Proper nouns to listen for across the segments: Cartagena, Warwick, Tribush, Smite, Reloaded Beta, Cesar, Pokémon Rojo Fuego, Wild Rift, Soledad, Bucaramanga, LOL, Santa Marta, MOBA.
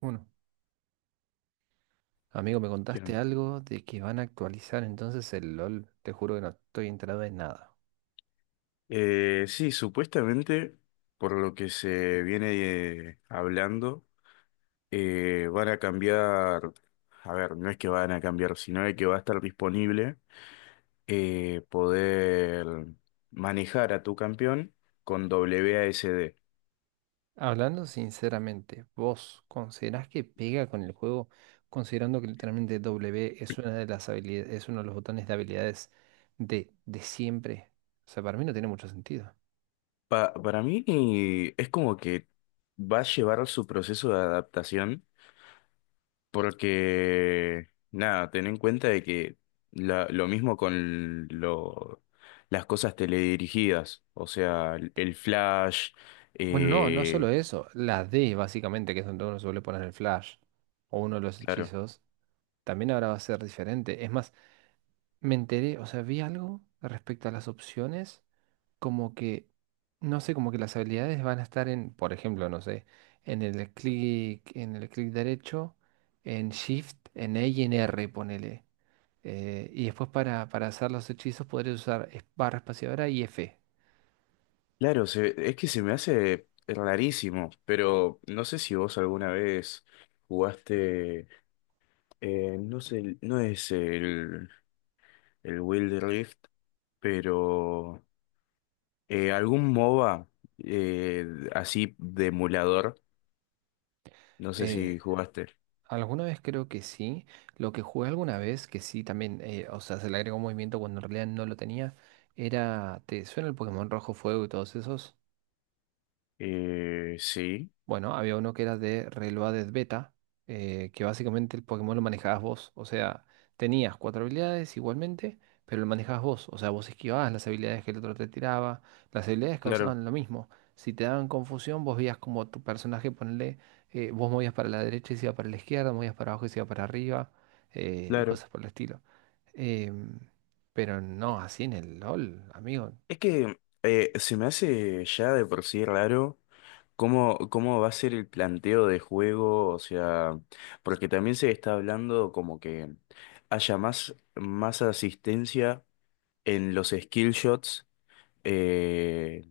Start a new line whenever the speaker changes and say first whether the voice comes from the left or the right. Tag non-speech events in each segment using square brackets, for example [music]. right: Uno. Amigo, me contaste
left: Claro.
right: algo de que van a actualizar entonces el LOL. Te juro que no estoy enterado de nada.
left: Sí, supuestamente, por lo que se viene hablando, van a cambiar. A ver, no es que van a cambiar, sino de que va a estar disponible poder manejar a tu campeón con W A S D.
right: Hablando sinceramente, ¿vos considerás que pega con el juego, considerando que literalmente W es una de las habilidades, es uno de los botones de habilidades de siempre? O sea, para mí no tiene mucho sentido.
left: Para mí es como que va a llevar su proceso de adaptación. Porque, nada, ten en cuenta de que lo mismo con las cosas teledirigidas, o sea, el flash,
right: Bueno, no solo
left: eh,
right: eso, la D básicamente, que es donde uno suele poner el flash o uno de los
left: claro.
right: hechizos, también ahora va a ser diferente. Es más, me enteré, o sea, vi algo respecto a las opciones, como que, no sé, como que las habilidades van a estar en, por ejemplo, no sé, en el clic derecho, en Shift, en E y en R, ponele. Y después para hacer los hechizos podré usar barra espaciadora y F.
left: Claro. Es que se me hace rarísimo, pero no sé si vos alguna vez jugaste. No sé, no es el Wild Rift, pero algún MOBA, eh, así de emulador, no sé
right: Eh,
left: si jugaste.
right: Alguna vez creo que sí. Lo que jugué alguna vez, que sí también, o sea, se le agregó un movimiento cuando en realidad no lo tenía, era, ¿te suena el Pokémon Rojo Fuego y todos esos?
left: Sí,
right: Bueno, había uno que era de Reloaded Beta, que básicamente el Pokémon lo manejabas vos. O sea, tenías cuatro habilidades igualmente, pero lo manejabas vos. O sea, vos esquivabas las habilidades que el otro te tiraba. Las habilidades
left: claro,
right: causaban lo mismo. Si te daban confusión, vos veías como tu personaje, ponle, vos movías para la derecha y se iba para la izquierda, movías para abajo y se iba para arriba, y
left: claro.
right: cosas por el estilo. Em, pero no así en el LOL, amigo.
left: Es que se me hace ya de por sí raro cómo va a ser el planteo de juego, o sea, porque también se está hablando como que haya más asistencia en los skill shots, eh,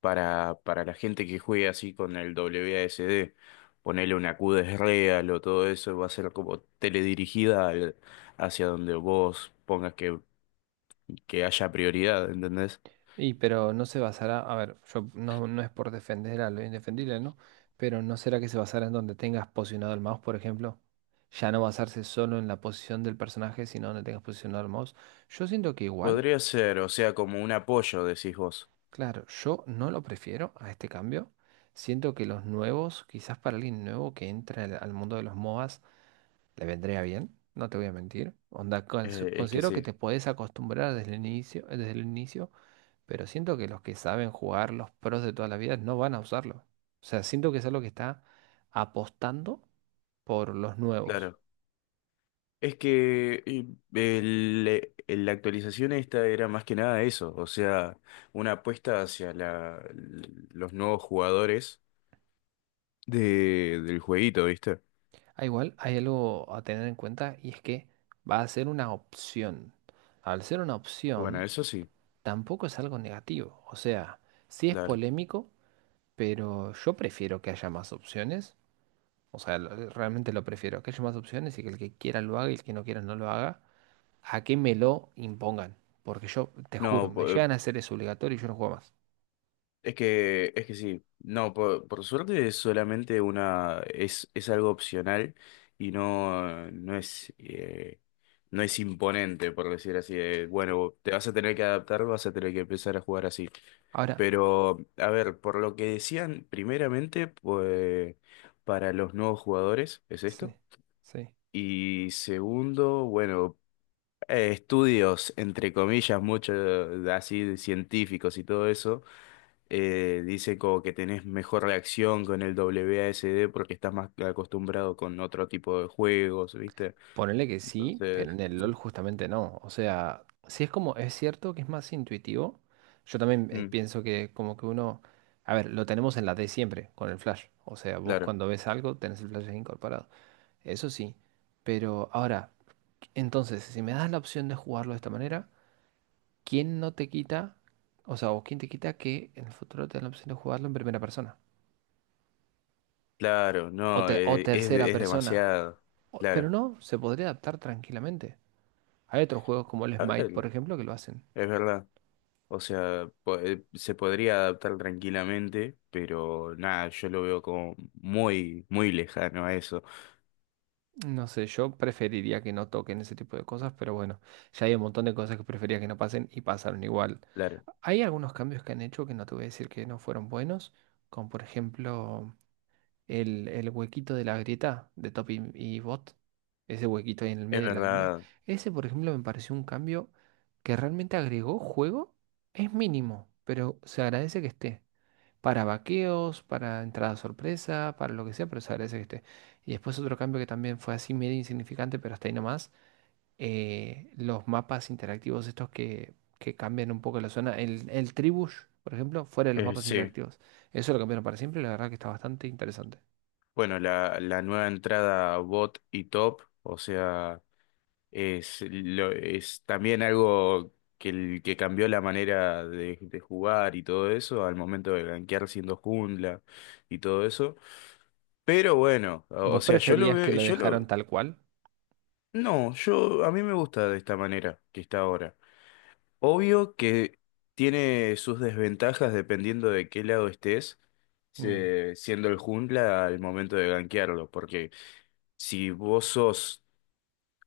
left: para la gente que juegue así con el WASD. Ponerle una Q de real o todo eso va a ser como teledirigida hacia donde vos pongas que haya prioridad, ¿entendés?
right: Y pero no se basará, a ver, yo no, no es por defender a lo indefendible, ¿no? Pero ¿no será que se basará en donde tengas posicionado el mouse, por ejemplo? Ya no basarse solo en la posición del personaje, sino donde tengas posicionado el mouse. Yo siento que igual,
left: Podría ser, o sea, como un apoyo, decís vos.
right: claro, yo no lo prefiero a este cambio. Siento que los nuevos, quizás para alguien nuevo que entra al mundo de los MOBAs, ¿te vendría bien? No te voy a mentir. Onda,
left: Es que
right: considero que
left: sí,
right: te podés acostumbrar desde el inicio, pero siento que los que saben jugar los pros de toda la vida no van a usarlo. O sea, siento que es algo que está apostando por los nuevos.
left: claro. Es que la actualización esta era más que nada eso, o sea, una apuesta hacia los nuevos jugadores del jueguito, ¿viste?
right: Ah, igual hay algo a tener en cuenta y es que va a ser una opción. Al ser una
left: Bueno,
right: opción,
left: eso sí,
right: tampoco es algo negativo. O sea, sí es
left: claro.
right: polémico, pero yo prefiero que haya más opciones. O sea, realmente lo prefiero. Que haya más opciones y que el que quiera lo haga y el que no quiera no lo haga. A que me lo impongan. Porque yo, te juro,
left: No,
right: me llegan a hacer eso obligatorio y yo no juego más.
left: es que sí, no, por suerte es solamente una, es algo opcional y no es, no es imponente, por decir así, de, bueno, te vas a tener que adaptar, vas a tener que empezar a jugar así.
right: Ahora,
left: Pero, a ver, por lo que decían, primeramente, pues, para los nuevos jugadores, ¿es
right: sí,
left: esto?
right: sí.
left: Y segundo, bueno, estudios, entre comillas, mucho así de científicos y todo eso, dice como que tenés mejor reacción con el W A S D porque estás más acostumbrado con otro tipo de juegos, ¿viste?
right: Ponele que sí, pero
left: Entonces,
right: en el LOL justamente no. O sea, sí es como, es cierto que es más intuitivo. Yo también
left: mm,
right: pienso que como que uno... A ver, lo tenemos en la D siempre, con el flash. O sea, vos
left: claro,
right: cuando ves algo tenés el flash ahí incorporado. Eso sí. Pero ahora, entonces, si me das la opción de jugarlo de esta manera... ¿quién no te quita, o sea, o quién te quita que en el futuro te den la opción de jugarlo en primera persona?
left: claro,
right: O,
left: no,
right: o tercera
left: es
right: persona.
left: demasiado,
right: Pero
left: claro.
right: no, se podría adaptar tranquilamente. Hay otros juegos como el
left: A
right: Smite, por
left: ver,
right: ejemplo, que lo hacen.
left: es verdad. O sea, se podría adaptar tranquilamente, pero nada, yo lo veo como muy, muy lejano a eso.
right: No sé, yo preferiría que no toquen ese tipo de cosas, pero bueno, ya hay un montón de cosas que prefería que no pasen y pasaron igual.
left: Claro,
right: Hay algunos cambios que han hecho que no te voy a decir que no fueron buenos, como por ejemplo... el huequito de la grieta de top y bot, ese huequito ahí en el
left: es
right: medio de la línea,
left: verdad,
right: ese por ejemplo me pareció un cambio que realmente agregó juego, es mínimo, pero se agradece que esté. Para vaqueos, para entrada sorpresa, para lo que sea, pero se agradece que esté. Y después otro cambio que también fue así medio insignificante, pero hasta ahí nomás, los mapas interactivos estos que cambian un poco la zona, el Tribush, por ejemplo, fuera de los mapas
left: sí.
right: interactivos. Eso lo cambiaron para siempre, y la verdad que está bastante interesante.
left: Bueno, la nueva entrada bot y top. O sea, es también algo que cambió la manera de jugar y todo eso al momento de gankear siendo jungla y todo eso. Pero bueno, o
right: ¿Vos
left: sea, yo lo
right: preferías que
left: veo,
right: lo
left: yo
right: dejaron
left: lo,
right: tal cual?
left: no, yo, a mí me gusta de esta manera que está ahora. Obvio que tiene sus desventajas dependiendo de qué lado estés,
right: Mm,
left: siendo el jungla al momento de gankearlo, porque si vos sos.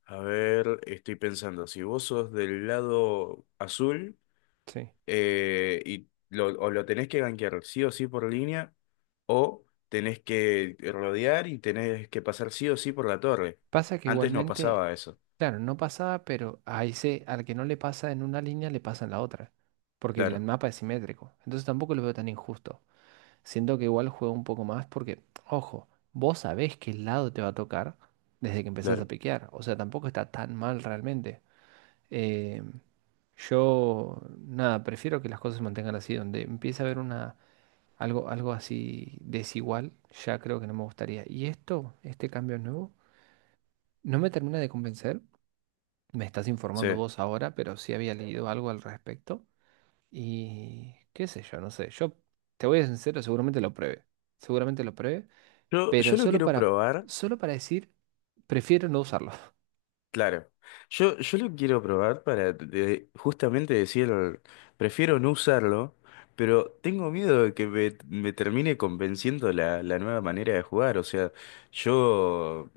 left: A ver, estoy pensando, si vos sos del lado azul,
right: sí.
left: o lo tenés que gankear sí o sí por línea, o tenés que rodear y tenés que pasar sí o sí por la torre.
right: Pasa que
left: Antes no
right: igualmente,
left: pasaba eso.
right: claro, no pasaba, pero a ese, al que no le pasa en una línea, le pasa en la otra. Porque el
left: Claro,
right: mapa es simétrico. Entonces tampoco lo veo tan injusto. Siento que igual juego un poco más porque, ojo, vos sabés qué lado te va a tocar desde que empezás a
left: claro.
right: piquear. O sea, tampoco está tan mal realmente. Eh, yo, nada, prefiero que las cosas se mantengan así, donde empieza a haber una... Algo, algo así desigual, ya creo que no me gustaría. Y esto, este cambio nuevo, no me termina de convencer. Me estás
left: Sí.
right: informando vos ahora, pero sí había leído algo al respecto. Y qué sé yo, no sé. Yo te voy a ser sincero, seguramente lo pruebe. Seguramente lo pruebe,
left: Yo,
right: pero
left: yo lo
right: solo
left: quiero
right: para,
left: probar.
right: solo para decir, prefiero no usarlo. [laughs]
left: Claro. Yo lo quiero probar para justamente decir, prefiero no usarlo, pero tengo miedo de que me termine convenciendo la nueva manera de jugar. O sea, yo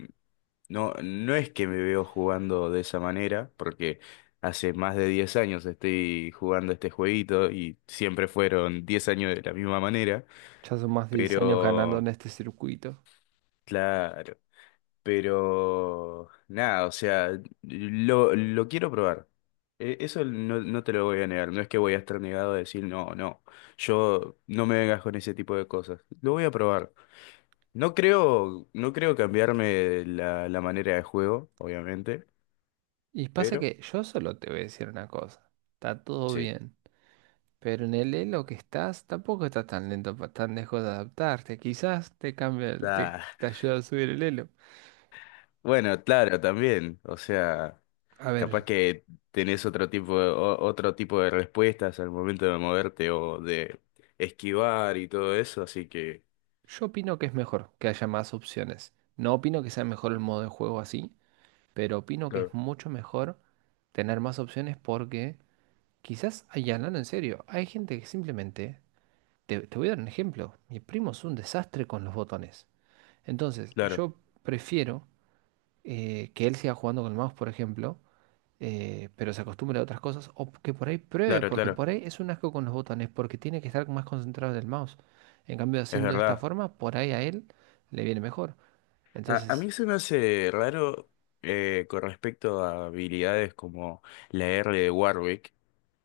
left: no es que me veo jugando de esa manera, porque hace más de 10 años estoy jugando este jueguito y siempre fueron 10 años de la misma manera,
right: Ya son más de 10 años ganando
left: pero
right: en este circuito.
left: claro. Pero nada, o sea, lo quiero probar. Eso no, no te lo voy a negar. No es que voy a estar negado a decir, no, no, yo no me vengas con ese tipo de cosas. Lo voy a probar. No creo cambiarme la manera de juego, obviamente,
right: Y pasa
left: pero
right: que yo solo te voy a decir una cosa. Está todo
left: sí.
right: bien. Pero en el elo que estás tampoco estás tan lento, tan lejos de adaptarte. Quizás te cambia,
left: Ah,
right: te ayuda a subir el elo.
left: bueno, claro, también. O sea,
right: A
left: capaz
right: ver,
left: que tenés otro tipo de respuestas al momento de moverte o de esquivar y todo eso, así que.
right: yo opino que es mejor que haya más opciones. No opino que sea mejor el modo de juego así, pero opino que es
left: Claro.
right: mucho mejor tener más opciones porque quizás, ay, hablando en serio, hay gente que simplemente, te voy a dar un ejemplo, mi primo es un desastre con los botones. Entonces,
left: Claro,
right: yo prefiero que él siga jugando con el mouse, por ejemplo, pero se acostumbre a otras cosas, o que por ahí pruebe,
left: claro,
right: porque
left: claro,
right: por ahí es un asco con los botones, porque tiene que estar más concentrado en el mouse. En cambio,
left: es
right: haciendo de esta
left: verdad.
right: forma, por ahí a él le viene mejor.
left: A
right: Entonces,
left: mí se me hace raro, con respecto a habilidades como la R de Warwick,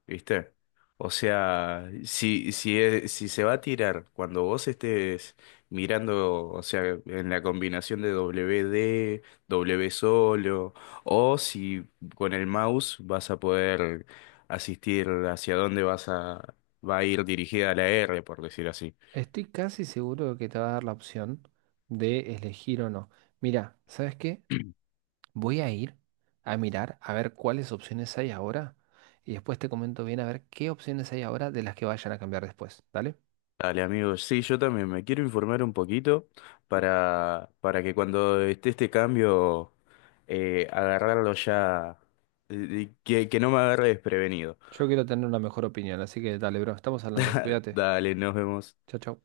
left: ¿viste? O sea, si se va a tirar cuando vos estés mirando, o sea, en la combinación de W D, W solo, o si con el mouse vas a poder asistir hacia dónde va a ir dirigida la R, por decir así.
right: estoy casi seguro que te va a dar la opción de elegir o no. Mira, ¿sabes qué?
left: [clears throat]
right: Voy a ir a mirar a ver cuáles opciones hay ahora y después te comento bien a ver qué opciones hay ahora de las que vayan a cambiar después, ¿dale?
left: Dale, amigos. Sí, yo también me quiero informar un poquito para que cuando esté este cambio, agarrarlo ya, que no me agarre desprevenido.
right: Yo quiero tener una mejor opinión, así que dale, bro, estamos hablando,
left: [laughs]
right: cuídate.
left: Dale, nos vemos.
right: Chao, chao.